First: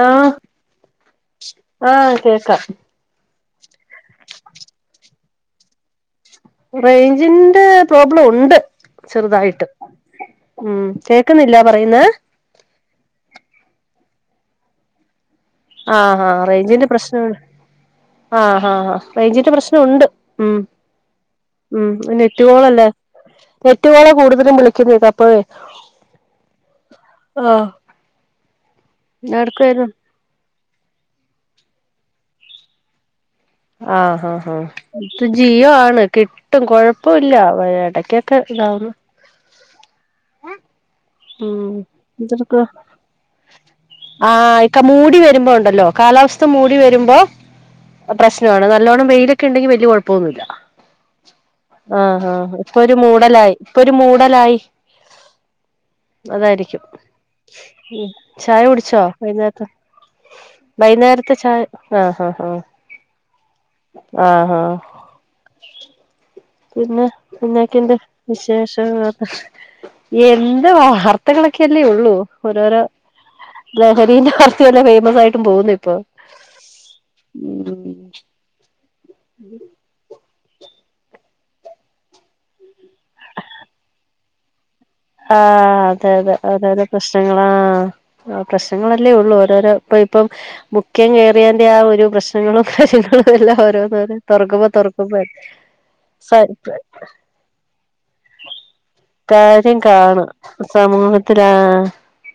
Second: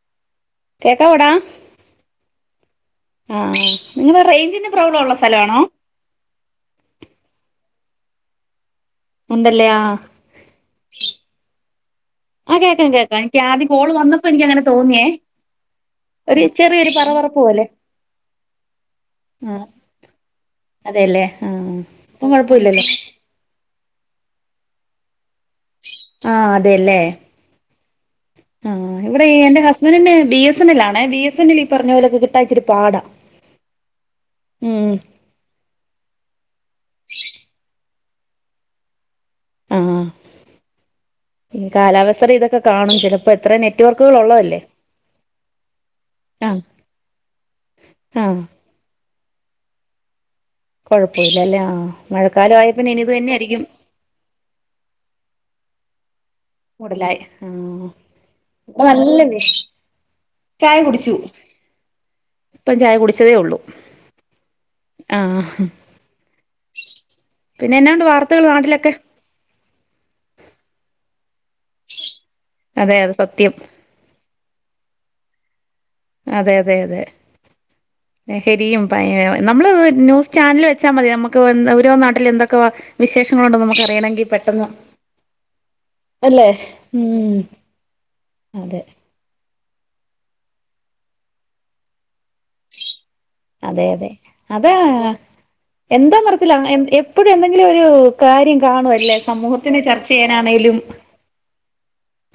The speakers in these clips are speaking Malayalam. ആ കേക്കാവോടാ ആ കേക്കാം ആഹ നിങ്ങ റേഞ്ചിന് പ്രോബ്ലം ഉള്ള സ്ഥല ആണോ റേഞ്ചിന്റെ പ്രോബ്ലം ഉണ്ട് ഉണ്ടല്ലേ ചെറുതായിട്ട് ആഹ് ഉം കേക്കുന്നില്ല പറയുന്ന ആഹ് കേക്കാം കേക്കാം എനിക്ക് ആദ്യ കോള് വന്നപ്പോ എനിക്ക് അങ്ങനെ തോന്നിയേ ആഹ് ഒരു ആഹ് റേഞ്ചിന്റെ ചെറിയൊരു പറവറപ്പ പ്രശ്നമാണ് പോല്ലെ ആഹ് ആഹ ആ കഴഞ്ഞിട്ട് പ്രശ്നംുണ്ട് ഉം അതെല്ലേ ആഹ് ഉം ഇപ്പം നെറ്റ കൊഴപ്പമില്ലല്ലോ കോോളല്ലേ തെറ്റപള കൂടുതലും വിളിക്കുന്നത് അപ്പ ആ അതെല്ലേ ആ ഇവിടെ എന്നാ എന്റെ എടുക്കുവായിരുന്നു ഹസ്ബൻഡെ ബി എസ് എ എൽ ആണ ബി എസ് എൽ ഈ പറഞ്ഞ പോലൊക്കെ കട്ടാച്ച ഒരു പാടാ ആഹാ ഹഹ ഉം അത് ജിയ ആണ് കിട്ടും കൊഴപ്പമല്ലടക്ക് ക്കക്ക ഗാവന്ന് ആ ഉ ഉ ഇക്ക കാണും ചിലപ്പോ എത്ര നെറ്റ്വർക്കുകൾ ആ ഉള്ളതല്ലേ ഇക്ക മൂടി വരുമ്പോ ഉണ്ടല്ലോ കാലാവസ്ഥ ആഹ് മൂടി വരുമ്പോ ആഹ് പ്രശ്നമാണ് നല്ല്ലോണം വെയിലൊക്കെ ഉണ്ടെങ്കിൽ വലിയ കുഴപ്പന്നുല്ല കൊഴപ്പമില്ലല്ലേ ആഹ് ആഹ ആഹ മഴക്കാലം ആയ ഇപ്പൊ പിന്നെ ഒരു ഇനി ഇത് തന്നെ മൂടലായി ആയിരിക്കും ഇപ്പൊ ഒരു മൂടലായി അതായിരിക്കും കൂടുതലായി ആഹ് ഉ ചായ ഇവിടെ കുടിച്ചോ നല്ല വൈകുന്നേരത്ത് ചായ കുടിച്ചു വൈകുന്നേരത്തെ ചായ ആ ആ ഇപ്പം ചായ കുടിച്ചതേ ഉള്ളൂ ആ ആ ആ ആഹ് പിന്നെ പിന്നെ പിന്നക്കിന്റെ എന്നാണ്ട് വാർത്തകൾ നാട്ടിലൊക്കെ വിശേഷങ്ങളൊക്കെ എന്ത് വാർ ത്തകളൊക്കെല്ലേ ഉള്ളൂ ഓരോരോ അതെ അത് സത്യം ലഹരിന്റെ വർത്തയല്ലാം ഫേമസ് ആയിട്ടും പോകുന്നേ അതെ അതെ അതെ ശരിയും പ നമ്മള് ന്യൂ ചാനല് വെച്ചാൽ മതി നമുക്ക് അവര് ഓരോ നാട്ടിൽ എന്തൊക്കെ വിശേഷങ്ങളുണ്ടോ നമുക്ക റിയണെങ്കിൽ പെട്ടെന്ന് ആഹ അതെ അതെ അല്ലേ അതെതെ ഉം പ്രശ്നങ്ങള ആ ആ അതെ പ്രശ്നങ്ങളല്ലേ ഉള്ളൂ ഓരോരോ ഇപ്പൊ ഇപ്പം മുഖ്യം കയറിയന്റെ ആ ഒരു പ്രശ് പ്രശ്നങ്ങ [unintelligible] എല്ലാം ഓരോന്നാണ് തുറക്കുമ്പോ തുറക്കുമ്പോ എന്ത് സ നിറത്തില എ എപ്പോഴും എന്തെങ്കിലും ഒരു കാര്യം കാണുവല്ലേ സമൂഹ ഇം കാണും സമൂഹത്തില് ആ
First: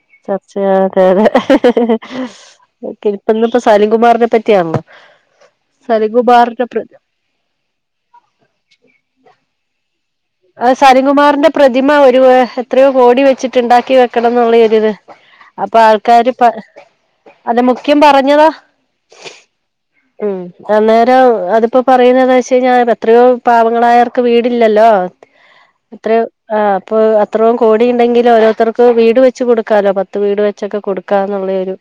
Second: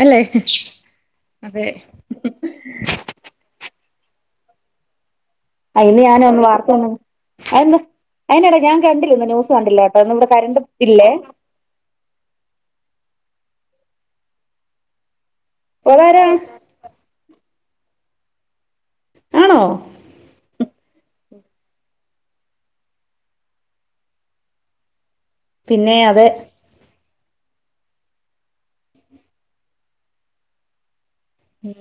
അല്ലെ ചർച്ചയാ തെ അതെ കിപ്പന്ന് സാലിംകുമാറിനെ പറ്റിയാന്നോ അ യ്ന് ഞാനൊന്ന് വാർത്ത ഒന്നാ അയിന്ട ഞാൻ കണ്ടില്ലന്ന് ന്യൂസ് കണ്ടില്ലന്നു സലിംകുമാറിന്റെ പ്രതിമ ഒരു എത്രയോ കോടി വെച്ചിട്ട് ണ്ടാക്കി വെക്കണം എന്നുള്ള അപ്പൊ ഓളാരാ ആൾക്കാര് പ അതിന് ക്യൂംപറഞ്ഞതാ ആണോ ഉ അന്നേരം അതിപ്പോ പറയുന്നത് ശരിയാ എത്രയോ പാവങ്ങളായർക്ക് വീടില്ലല്ലോ പിന്നെ അത്ര അതെ ആ അപ്പൊ അ ത്രോം കോടി ണ്ടെങ്കിൽ ഓരോരുത്തർക്ക് വീട് വച്ച് കൊടുക്കമല്ലോ പത്ത് വീട് വെച്ചൊക്കെ കൊട് ഉ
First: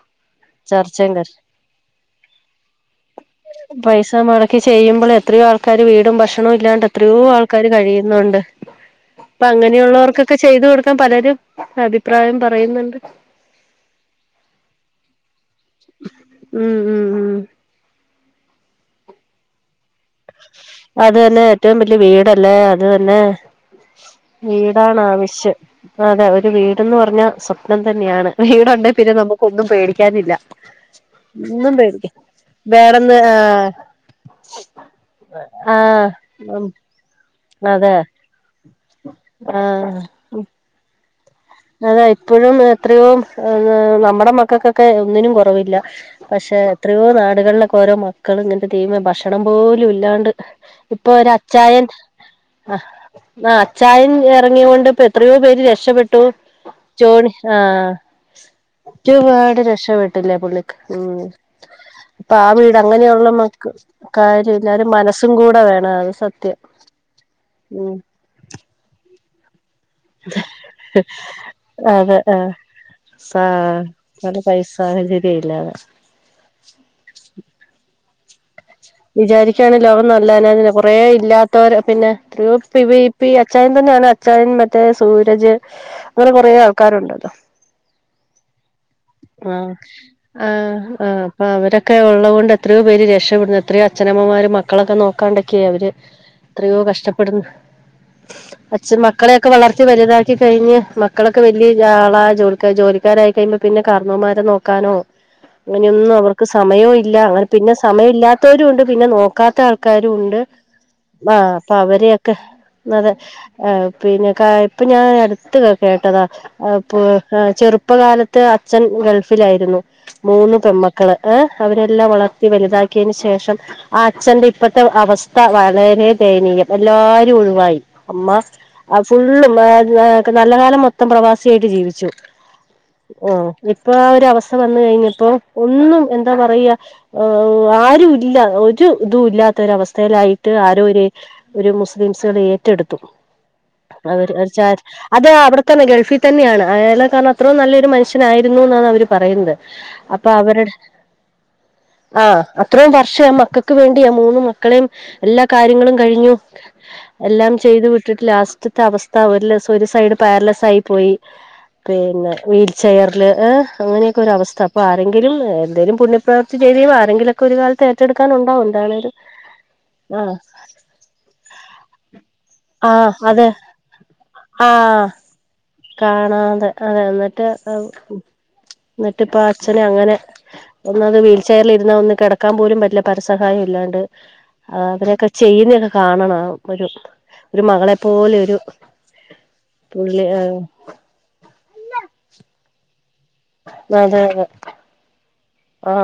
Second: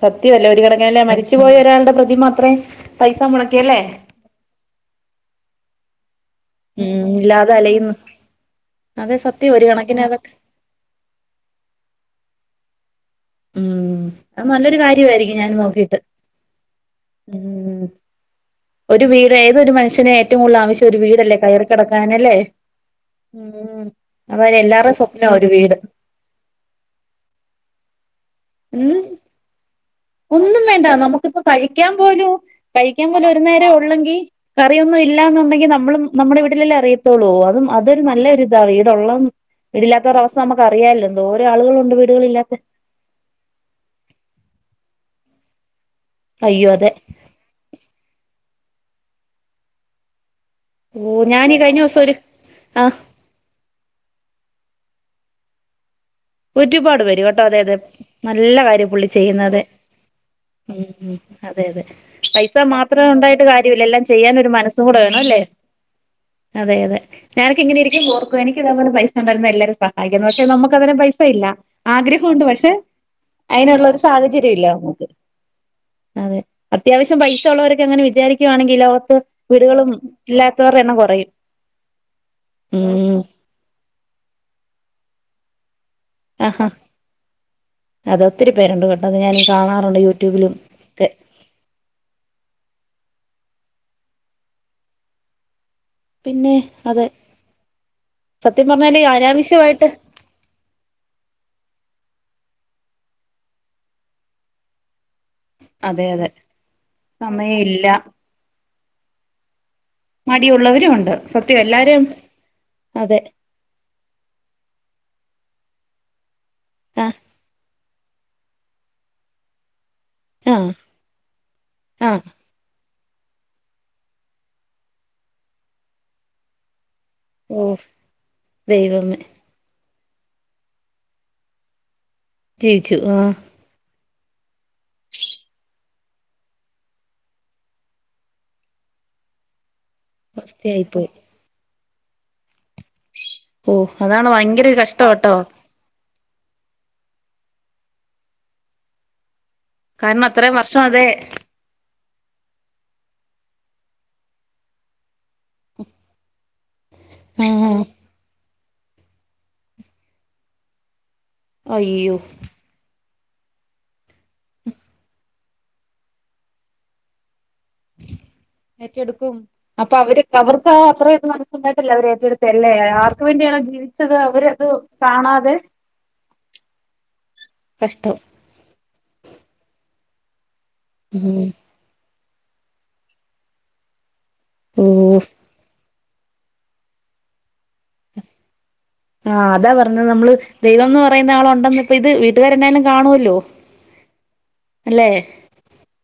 സത്യവല്ലേടീഒരുങ്ങേല്ലേ ചർച്ചയും കർ മരിച്ചു പോയ ഒരാളുടെ പ്രതിമഅത്ര പൈസ മുടക്കിയ പൈസ മുടക്കി ചെയ്യുമ്പോള് എത്രയോ ആൾക്കാര് വീടും ഭക്ഷണവും ഇല്ലാണ്ട് ഉം എത്രയോ ആൾ ഇല്ലാതെ ക്കാര് അലയുന്നു കഴിയുന്നുണ്ട് അതെ അപ്പൊ സത്യം ഒരു കണക്കിന് അതൊക്കെ അങ്ങനെയുള്ളവർക്കൊക്കെ ചെയ്തു കൊടുക്കാൻ പലരും അഭിപ്രായം പറയുന്നുണ്ട് ഉം അത് നല്ലൊരു കാര്യവായിരിക്കും ഞൻ നോക്കിട്ട് ഉം ഉം ഉം ഉംഒരു വീട് ഏതൊരു മനു ഷ്യന് ഏറ്റവും കൂടുതൽ ആവശ്യം ഒരു അത് വീടല്ലേ തന്നെ കയറി ഏറ്റവും വലിയ കിടക്കാനല്ലേ വീടല്ലേ അത് തന്നെ ഉം അ എല്ലാവ വീടാണ് ആവശ്യം അതെ ഒരു വീട്ന്ന് പറഞ്ഞാ സ പ്നം തന്നെയാണ് വീടുണ്ടേ ഉം പിന്നെ നമുക്ക് ഒന്നും പേടി ഒന്നും വേണ്ട നമുക്കിപ്പോ കഴിക്കാൻ പോലും കഴിക്കാൻ വേറെന്ന് പോലും ഒരു ആഹ് നേരം ഉള്ളെങ്കിൽ കറിയൊന്നും ഇല്ല ലാന്നുണ്ടെങ്കി നമ്മളും ആഹ് നമ്മുടെ ഉം വീട്ടിലെല്ലേ അറിയത്തോള്ളൂ അതും അതെ അതൊരു നല്ല ഇതാണ് വിടെള്ള വീടില്ലാത്ത ഒരസ്ഥ നമക്ക് അറിയാ അതാ ഇപ്പോഴും എത്രയോ നമ്മുടെ മക്കൾക്കൊക്കെ ഒന്നിനും കുറവില്ല പക്ഷെ അയ്യോ അതെ എത്രയോ നാടുകളിലൊക്കെ ഓരോ മക്കൾ ഇങ്ങത്തെ ടീമ് ഭക്ഷണം പോലും ഇല്ലാണ്ട് ഇപ്പൊ ഓ ഒരു ഞാനീ കഴിഞ്ഞ അച്ചായൻ ദിവസം ഒരു ആ ആഹ് ആ അച്ചായൻ ഇറങ്ങൊണ്ട് പ എത്രയോ പേര് രക്ഷപ്പെട്ടു ഒരുപാട് പേര് ജോണി കേട്ടോ അതെ അതെ ആഹ് നല്ല കാര്യം പുള്ളി ചെയ്യുന്നത് ഒരുപാട് രക്ഷപ്പെട്ടില്ലെ പുള്ളിക്ക് ഉം അതെ അതെ അപ്പൊ ആ പൈസ വീട് മാത്രം അങ്ങനെയുള്ള ഉണ്ടായിട്ട് മക്ക കാര്യമില്ല എല്ലാം ചെയ്യാൻ ഒരു കാര്യുല്ല അവരുടെ കൂടെ വേണം മനസ്സും അല്ലേ കൂടെ വേണം അ അതെ അതെഞനക്കെ ഇങ്ങനെരിക്കുഓർക്കും എനിക്ക ഇതുപോലെ പൈസ ഉണ്ടായിരുന്ന എല്ലാരും സഹായിക്കാം പക്ഷെ നമുക്ക് അതിനെ പൈസ ഇല്ല അതെ ആഗ്രഹമുണ്ട് ആഹ് പക്ഷെ സാ അതിനുള്ള ഒരു നല്ല സാഹചര്യം ഇല്ല പൈസ നമുക്ക് സാഹചര്യം ഇല്ലാതെ അതെ അത്യാവശ്യം പൈസ ഉള്ളവരൊക്കെ അങ്ങനെ വിചാരി വിചാരികാണ് ലോകം നല്ലെ ഇല്ലാത്തവരുടെ കൊറേ എണ്ണം കുറയും ഇല്ലാത്തവര് പിന്നെത്രയോ ഉം വിപ്പി അച്ച്ചായൻ തന്നെ ഞാന് അച്ചായൻ മറ്റേ സൂര്യ അങ്ങനെ കൊറെേ ആഹാ ആൾക്കാരുണ്ട് ല്ലോ അത് ഒത്തിരി പേരുണ്ട് കേട്ടോ അത് ഞാൻ ആ കാണാറുണ്ട് ആ യൂട്യൂബിലും ഒക്കെ ആ അപ്പൊ അവരൊക്കെ ഉള്ളൊണ്ട് എത്രയോ പേര് രക്ഷപ്പെട്ന്ന് എത്രയോ അച്ഛനമ്മമാര മക്കളൊക്കെ നോക്കാണ്ടൊക്കെ അവര് പിന്നെ എത്രയോ അതെ കഷ്ടപ്പെടുന്നു സത്യം അച്ഛൻ പറഞ്ഞാല് മക്കളെയൊക്കെ വളർത്തി അനാവശ്യമായിട്ട് വലുതാക്കി കഴിഞ്ഞ് മക്കളൊക്കെ വല്ല്യ ആളായി ജോലി ക്കെ ജോലിക്കാരായി കഴിയുമ്പ പിന്നെ കാർന്നൊന്മാരെ നോക്കാനോ അതെ അങ്ങനെയൊന്നും അതെ അവർക്ക് സമയോം ഇല്ല അങ്ങനെ, സമയം പിന്നെ ഇല്ല സമയം ഇല്ലാത്തവരുണ്ട് പിന്നെ നോക്കാത്ത ആൾ ക്കാരുണ്ട്. മടിയുള്ളവരും ഉണ്ട് ആ സത്യം അപ്പ എല്ലാരും അവരെയൊക്കെ, അതെ, ആ പിന്നെക്ക, ഇപ്പൊ ഞാൻ ട്ത്ത് കേട്ടതാ ആഹ് ചെറുപ്പകാലത്ത് അച്ഛൻ ഗൾഫിലായിരുന്നു മൂന്ന് ആഹ് പെമ്മക്കള് ഏ അവരേല്ലാം ആഹ് വളർത്തി വലുതാക്കിയേന് ശേ ശേഷം ആ അച്ഛന്റെ ഇപ്പഴത്തെ അവസ്ഥ വളരെ ദയനീയം അ എല്ലാരും ഓ ഒഴിവായി, അമ്മ അ ദൈവമേ ഫുള്ള് മ ആ നല്ല കാലം മൊത്തം പ്രവാസിയായിട്ട് ജീവിച്ചു ജീവിച്ചു ആഹ് ഉം ഇപ്പ രവസ്ഥ വന്ന് കഴിഞ്ഞപ്പോ ഒന്നും, എന്താ പറയാ ഉം ആരുവിൽ ഇല്ല ഒരു ഇതും ഇല്ലാത്ത ഒരവസ്ഥയിലായിട്ട് ആരോ അവസ്ഥയായി ഒരു പോയി ഒരു മുസ് മ്സ് അത് ഏറ്റെടുത്തു ഓ അതാണ് അവര് അത് ഭയങ്കര ചാരിറ്റി. കഷ്ടം അത് കേട്ടോ അവിടെത്തന്നെ ഗൾഫിൽ തന്നെയാണ് അയാള് കാരണം അത്രോം നല്ലയൊരു മനുഷ്യനായിരുന്നു എന്നാണ് അവര് പറയുന്നത്. കാരണം അത്രയും വർഷം അതെ ആ അത്രയും വർഷം ആ മക്കക്ക് വേണ്ടിയാ മൂന്നു മക്കളേം എല്ലാ കാര്യങ്ങളും കഴിഞ്ഞു. എല്ലാം ആഹ് ചെയ്ത് വിട്ടിട്ട് ലാസ്റ്റത്തെ അവസ്ഥ, ഒരു ദീസം ഒരു സൈഡ് പാരലൈസ് ആയി പോയി. അയ്യോ പിന്നെ വീൽചെയർ റില് അങ്ങനൊക്കെ ഒരവസ്ഥ അപ്പൊ ആരെങ്കിലും എന്തേലും പുണ്യപ്രവർത്തി ചെയ്താ ആരെങ്കിലൊക്കെ ഒരു കാലത്ത് ഏറ്റെടുക്കാനുണ്ടാവും എന്താണേലും ഏറ്റെടുക്കും, അപ്പൊ അവര് ആഹ് അവർക്ക് ആ അത്രേത് മനസ്സുണ്ടായിട്ടല്ലേ അവര് ഏറ്റെടുത്തെല്ലേ ആഹ് ആർക്കു അതെ വേണ്ടിയാണോ ജീവിച്ചത് അവരത് ആഹ് കാണാതെ കാണാതെ അതെ എന്നിട്ട് കഷ്ടം എന്നിട്ടിപ്പൊ അച്ഛനെ അങ്ങനെ ഒന്നാത് വീൽ ഉം ചെയറിൽ ഇരുന്നാ ഒന്ന് കിടക്കാൻ പോലും പറ്റില്ല പരസഹായം ഇല്ലാണ്ട്. ഓ അതിനൊക്കെ ചെയ്യുന്നെയൊക്കെ കാണണം ഒരു ഒരു മകളെപ്പോലെ ഒരു ആ അതാ പറഞ്ഞത് പുള്ളി നമ്മള് ദൈവം എന്ന് പറയുന്ന ആളൊണ്ടെന്ന് ഇപ്പ ഇത് വീട്ടുകാരെന്നായാലും കാണുവല്ലോ. ല്ലോ അല്ലേ? ആ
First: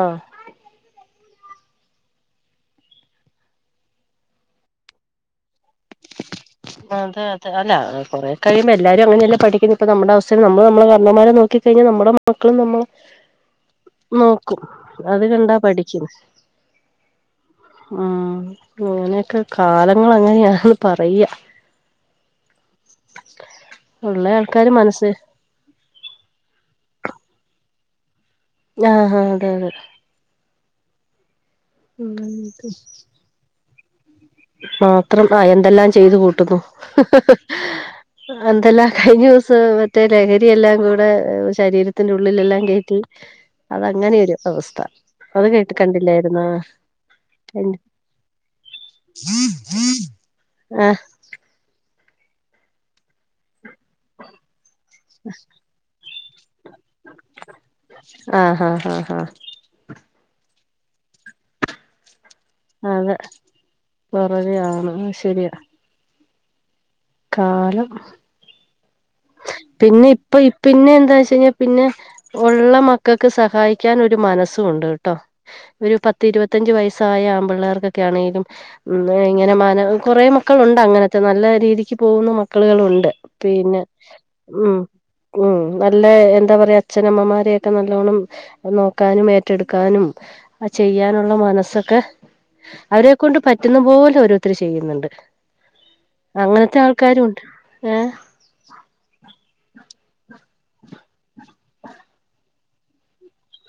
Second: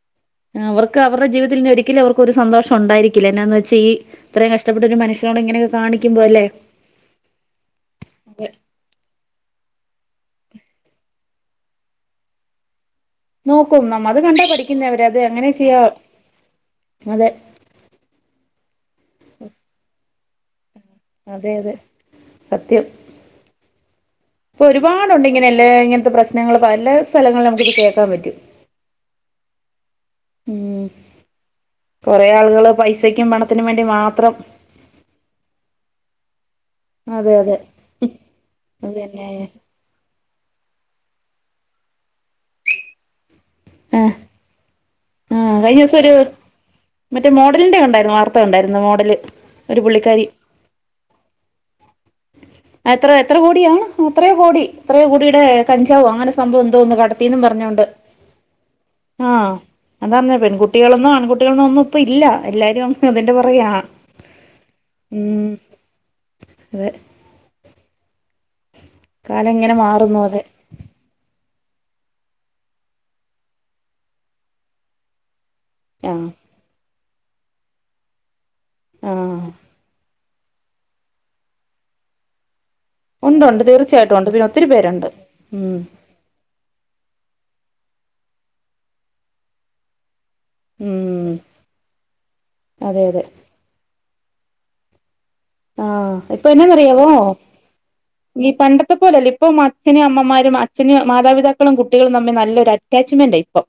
ക്കവരുടെ ജീവിതത്തിൽ ഇനി ഒരിക്കലും അവർക്ക് ഒരു സന്തോഷൊണ്ടായിരിക്കില്ല എന്നാന്ന് വെച്ചാ ഈ ഇത്രയും കഷ്ടപ്പെട്ട ഒരു മനഷ്യനോടിങ്ങനെ അതെ അതെ, അല്ല കൊറേ അതെ കഴിയുമ്പ എല്ലാരും അങ്ങനെയല്ലേ പഠിക്കുന്നെ ഇപ്പ നമ്മുടെ അവസ്ഥേൽ നമ്മള് നമ്മളെ കാർന്നോമ്മാരെ നോക്കി കഴിഞ്ഞാ നമ്മുടെ മക്കളും നമ്മളെ നോക്കും നമ്മ അത് കണ്ടാ നോക്കും, പഠിക്കുന്നേ അവര് അത് അങ്ങനെ കണ്ടാ ചെയ്യാ പഠിക്കുന്നെ. അതെ ഉം അങ്ങനെയൊക്കെ, കാലങ്ങളങ്ങനെയാണ്. അതെ അതെ സത്യം. ഉള്ള ഇപ്പ ആൾക്കാര് മനസ്സി ഒരുപാടുണ്ട് ഇങ്ങനെല്ലേ, ഇങ്ങനത്തെ പ്രശ്നങ്ങള് പല സ്ഥലങ്ങളിലും നമുക്ക് ഇത് കേക്കാൻ പറ്റും. ആ ആ അതെ അതെ. ഉം കൊറേ ഉം ആളുകള് പൈസക്കും പണത്തിനും വേണ്ടി മാത്രം മാത്രം ആ എന്തെല്ലാം ചെയ്തു കൂട്ടുന്നു. അതെ അതെ എന്തെല്ലാം, കഴിഞ്ഞ അതന്നെ ദിവസം മറ്റേ ല ലഹരി എല്ലാം കൂടെ ശരീരത്തിന്റെ ഉള്ളിലെല്ലാം കേറ്റി ആഹ് അതങ്ങനെയൊരു അവസ്ഥ. അത് ആഹ് കേട്ട് കഴിഞ്ഞ ദിവസം ഒരു കണ്ടില്ലായിരുന്നോ? മറ്റേ മോഡലിന്റെ കണ്ടായിരുന്നു വാർത്ത കണ്ടായിരുന്നു മോഡല് ഒരു പുള്ളിക്കാരി ആ എത്ര എത്ര കോടിയാണ്, എത്രയോ കോടി, എത്രയോ കോടിയടെ കഞ്ചാവൊ അങ്ങനെ സംഭവം എന്തോഒന്ന് കടത്തീന്നും പറഞ്ഞോണ്ട് ആഹ് ആഹ് ആഹ് ആഹ് ആ അതാന്നെ പ പെൺകുട്ടികളെന്നോ ആൺകുട്ടികളെന്നോ ഒന്നും ഇപ്പ ഇല്ല. എല്ലാരും അതെ അതിന്റെ പുറകെയാ, പുറകെ ആണ് ഉം ശരിയാ അതെ. കാലം, കാലം ഇങ്ങനെ പിന്നെ മാറുന്നു ഇപ്പ അതെ ഇപ്പിന്നെ എന്താന്ന്വെച്ചു കഴിഞ്ഞാ പിന്നെ ഒള്ള മക്കക്ക് സഹായിക്കാൻ ഒരു മനസ്സും ഒണ്ട് കെട്ടോ. ഒരു പത്ത് ആഹ് ഇരുപത്തഞ്ച് വയസ്സായ ആമ്പിള്ളാർക്കൊക്കെ ആണേലും ഉം ആഹ് ഇങ്ങനെ മന കൊറെ മക്കളുണ്ട് അങ്ങനത്തെ നല്ല രീതിക്ക് പോകുന്ന മ ക്കളുകവുണ്ട് ഉണ്ട് ഉണ്ട് പിന്നെ തീർച്ചയായിട്ടും ഉണ്ട് പിന്നെ ഒത്തിരി ഉം പേരുണ്ട് ഉം നല്ല എന്താ പറയാ അച്ഛനമ്മമാരെയൊക്കെ നല്ലോണ്ണം നോക്കാനും ഏറ്റെടുക്കാനും ആ ഉം ചെയ്യാനുള്ള മനസ്സൊക്കെ അതെ അവരെ അതെ കൊണ്ട് പറ്റുന്ന പോലൊരു ഒത്തിരി ചെയ്യുന്നുണ്ട് ആഹ് ഇപ്പൊ അങ്ങനത്തെ എന്നാന്നറിയാ മോ ആൾക്കാരും ഉണ്ട് ഏഹ് ഈ പണ്ടത്തെ പോലല്ല ഇപ്പൊ അച്ഛനും അമ്മമാരും അ ത്തിന് മാതാപിതാക്കളും കുട്ടികളും തമ്മി നല്ലൊരറ്റാ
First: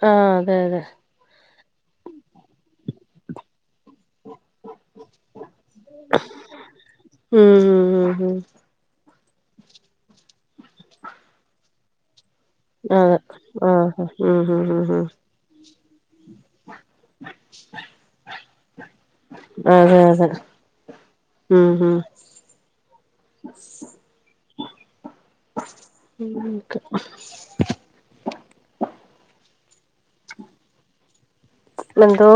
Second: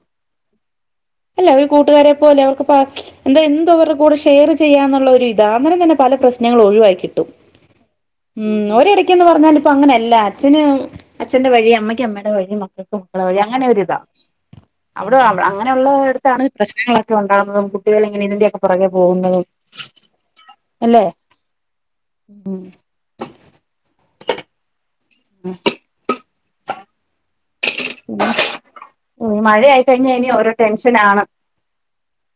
ആഹ് അതെ അതെ അല്ല ഒരു കൂട്ടുകാരെപ്പോലെ അവർക്ക്പ്പ എന്താ എന്തോ ർടെ കൂടെ ഷേയറ് ചെയ്യാന്നൊള്ള ഒരു ഇതാ അന്നരം തന്നെ പല പ്രശ് നങ്ങളും ഒഴിവായി കിട്ടും ഉം ഉം ഉം ഒരെടക് ക്കെന്ന് പറഞ്ഞാലിഇപ്പ അങ്ങനെയല്ല അച്ഛന് അച്ഛന്റെ വഴി അമ്മക്ക് അമ്മേടെ വഴി മക്കക്ക് അതെ മക്കള വഴി അങ്ങനെ ആഹ് ഒരിതാ ഉം ഉം ഉം ഉം അവിടെ അവ് അങ്ങനെയൊള്ള എട്ത്താണ് പ്രശ്നങ്ങളൊക്കെ ഒണ്ടാവുന്നതും കുട്ടികളിങ്ങനെ ഇതിന്റെയൊക്കെ പൊറകേ പോകുന്നതും ആ അതെഅതേ അല്ലെ ഊംഊം ന്ക്ക മഴ ആയിക്കഴിഞ്ഞാ ഇനി ഓരോ ടെൻഷനാണ് എന്തോ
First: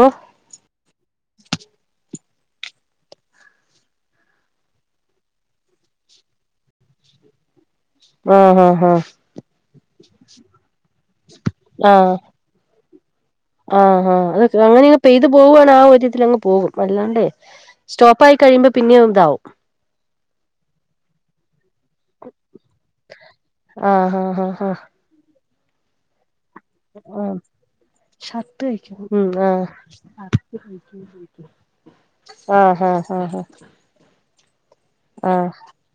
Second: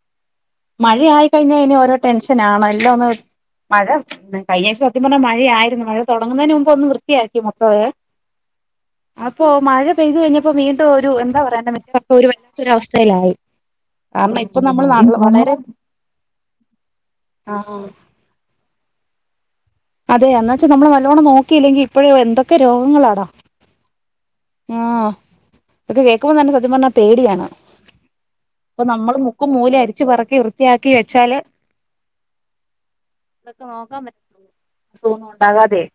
മഴ ആയി കഴിഞ്ഞാ ഇനി ഓരോ ടെൻഷൻ ആണ് എല്ലാ ഒന്ന് മഴ കഴിഞ്ഞയാഴ്ച സത്യം പറഞ്ഞാ മഴയാരുന്നു മഴ തൊടങ്ങുന്നതിന് മുമ്പ് ഒന്ന് വൃത്തിയാക്കി മൊത് ആഹ് ആ അപ്പൊ മഴ പെയ്തു കഴിഞ്ഞപ്പോ വീണ്ടും ഒരു എന്താ പറയണ്ടേ മിറ്റ് [unintelligible] രുഅവസ്ഥ ആ ആ അത് അങ്ങനെയങ്ങ് പെയ്ത് വളരെ പോവാ പ്ലേആഒരിതിലങ്ങ് പോകും അല്ലാണ്ടേ ആ സ്റ്റോപ്പായി കഴിയുമ്പോ പിന്നേം ഇതാവും അതെ അന്ന്വച്ചാ നമ്മള് നല്ലോണം നോക്കിയില്ലെങ്കി ഇപ്പഴേ എന്തൊക്കെ രോഗങ്ങളാടാ ആഹ് ആഹ് ആഹ് ആ ഇക്കെ കേൾക്കുമ്പോ തന്നെ സത്യം പർഞ്ഞാ ആഹ് പേടിയാണ് ഷർട്ട് അപ്പൊ തയ്ക്കണം നമ്മള് ഉം മുക്കും മൂലേം അരിച്ചു പറക്കി വൃത്തിയാക്കി വെച്ചാല് ആഹ് ആഹ് ആഹ് ആഹ് ഇതൊക്കെ നോക്കാമ്പറ്റ് ആഹ് അസൂഖൊന്നുണ്ടാകാതെയേ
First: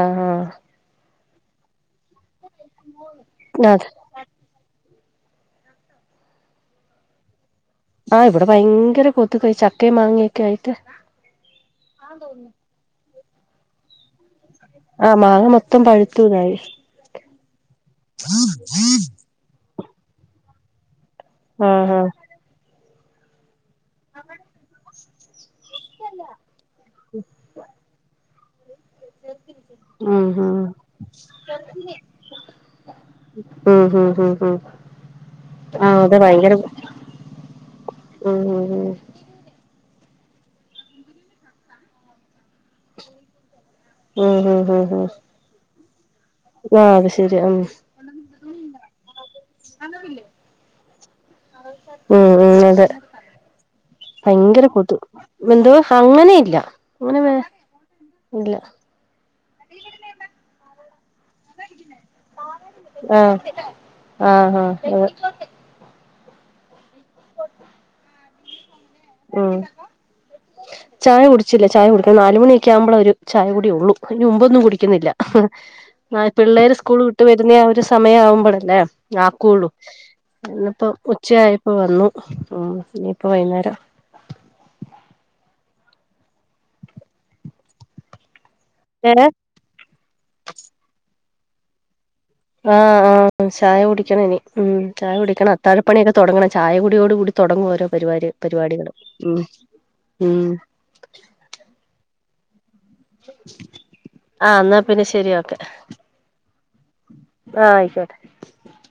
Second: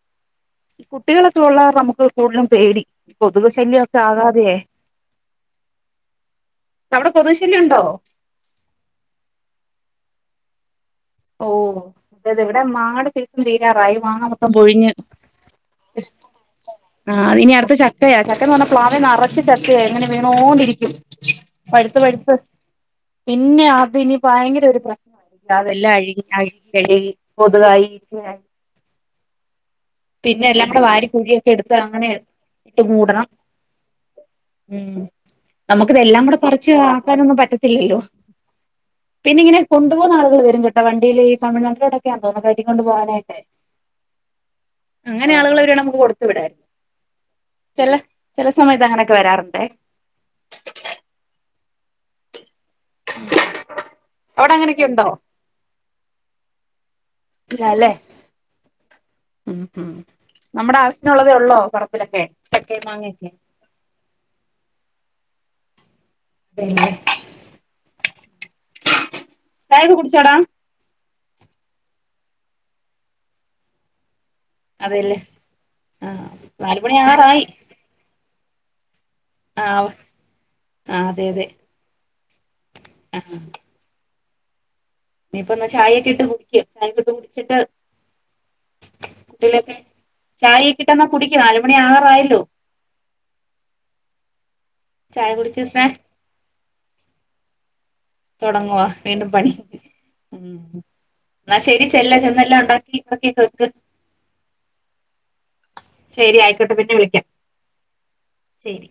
ആഹ് ആഹ് ഈ കു കുട്ടികളൊക്കെ ഒള്ളകാർണം നമുക്ക് കൂടുതലും പേടി അതെ കൊതുകുശല്ല്യൊക്കെ ആകാതെയേ ട്ടവിടെ കൊതുകുശ ആ ഇവിടെ ഭയങ്കര കൊതുകാ ഈ ചക്കയും മാങ്ങൊക്കെ ആയിട്ട് ഓ അതേതെ ഇവിടെ മാങ്ങാടെ സീസൺ തീരാറായി മാങ്ങാമൊത് ആ മാങ്ങ മൊത്തം പഴുത്തുതായി ആ ഇനി അടുത്ത ചക്കയാ ചക്കേന്നു പറഞ്ഞാ പ്ലാവേ നറച്ച് ചക് ക്കയാ ഇങ്ങനെ വീണോണ്ടിരിക്കും ആഹ് പഴുത്ത് ആഹ് പഴുത്ത് പിന്നെ അ അപ്പൊ ഇനി ഭയങ്കര ഒരു പ്രശ്ന [unintelligible] അതെല്ലാം അഴുകി അഴുകി അഴുകി കൊതുകായി ഈച്ചയായി ഉം പിന്നെ ഉം എല്ലാംകൂടെ വാരി കുഴിയൊക്കെ എടുത്ത് അങ്ങനെയാ ഇട്ട് മൂടണം ഉം ഉം ഉം ഉം ആഹ് അതെ നമുക്കിതെല്ലാം കൂടെ ഭയങ്കര പറിച്ച് ആക്കാനൊന്നും പറ്റത്തില്ലല്ലോ ഉം ഉം പിന്നെ ഇങ്ങനെ കൊ ണ്ടുപോന്ന ആളുകള് വരും കേട്ടോ വണ്ടീല് ഈ തമിഴ്നാട്ടിലോട്ടൊക്കമ്യ തോന്നന്ന് കയറ്റിക്കൊണ്ട് പോകാനായിട്ട് മ് മ് അങ്ങനെ ആളുകള് വരുവാണെ നമുക്ക് കൊടു ത്തുവിടാര് ആഹ് അത് ശരി ഉം ചെല ചെല സമയത്ത് അങ്ങനൊക്കെ വരാറൊണ്ടേ ഉം ഉം അതെ അവിടെ ഭയ്ങ്കര അങ്ങനെയൊക്കെ കൊതു ഉണ്ടോ മെന്തോ അങ്ങനെയില്ല ഇല്ലാല്ലേ ഉം ഉം നമ്മുടെ അശിനുള്ളതേ ഉള്ളോറ ൊക്കെ ചക്ക മാങ്ങിയക്കെ ആഹ് ആഹ് ആഹ് അതെ അതല്ലെ ഉം കയവ കുടിച്ചോടാ ചായ കുടിച്ചില്ല ചായ കുടിക്കണം നാലുമണി ഒക്കെ ആവുമ്പോേ ഒരു ചായ കൂടി ഉള്ളൂ ഇ മുമ്പൊന്നും കുടിക്കുന്നില്ല അതെല്ലേ ആ ആഹ് പിള്ളേര് നാലുമണി സ്കൂൾ വിട്ട് ആറായി വരുന്ന ആ ഒരു സമയം ആവുമ്പോഴല്ലേ ആക്കുള്ളൂ ആഹ് എന്നപ്പ ആഹ് അതെ അതെ ഉച്ചയായപ്പോ വന്നു ഉം ഇനിയിപ്പ വൈകുന്നേരം ഇയിപ്പ എന്നാ ചായയൊക്കെ ഇട്ട് കുടിക്ക ചായക്ക ഇട്ട് കുടിച്ചിട്ട് ഏഹ് കുട്ടികളൊക്കെ ചായക്കിട്ട എന്നാ കുടിക്ക നാലുമണി ആകാറായില്ല ആ ആ ചായ കുടിക്കണനി ഉം് ചായ കുടിക്കണം കുടിച്ച് അത്തായ സ്നേ പ്പണിയൊക്കെ തുടങ്ങണം ചായ കുടിയോട് കൂടി തുടങ്ങുവരോ തുടങ്ങുവ വീണ്ടും പണി ഉം എന്നാ ശരി ചെല്ല ചെന്നെല്ലാം ഉണ്ട ക്ക [unintelligible] ആ എന്നാ പിന്നെ ശരി ക്കെ ശരി ആയിക്കോട്ടെ പിന്നെ വിളിക്കാം ആ ആയിക്കോട്ടെ ശരി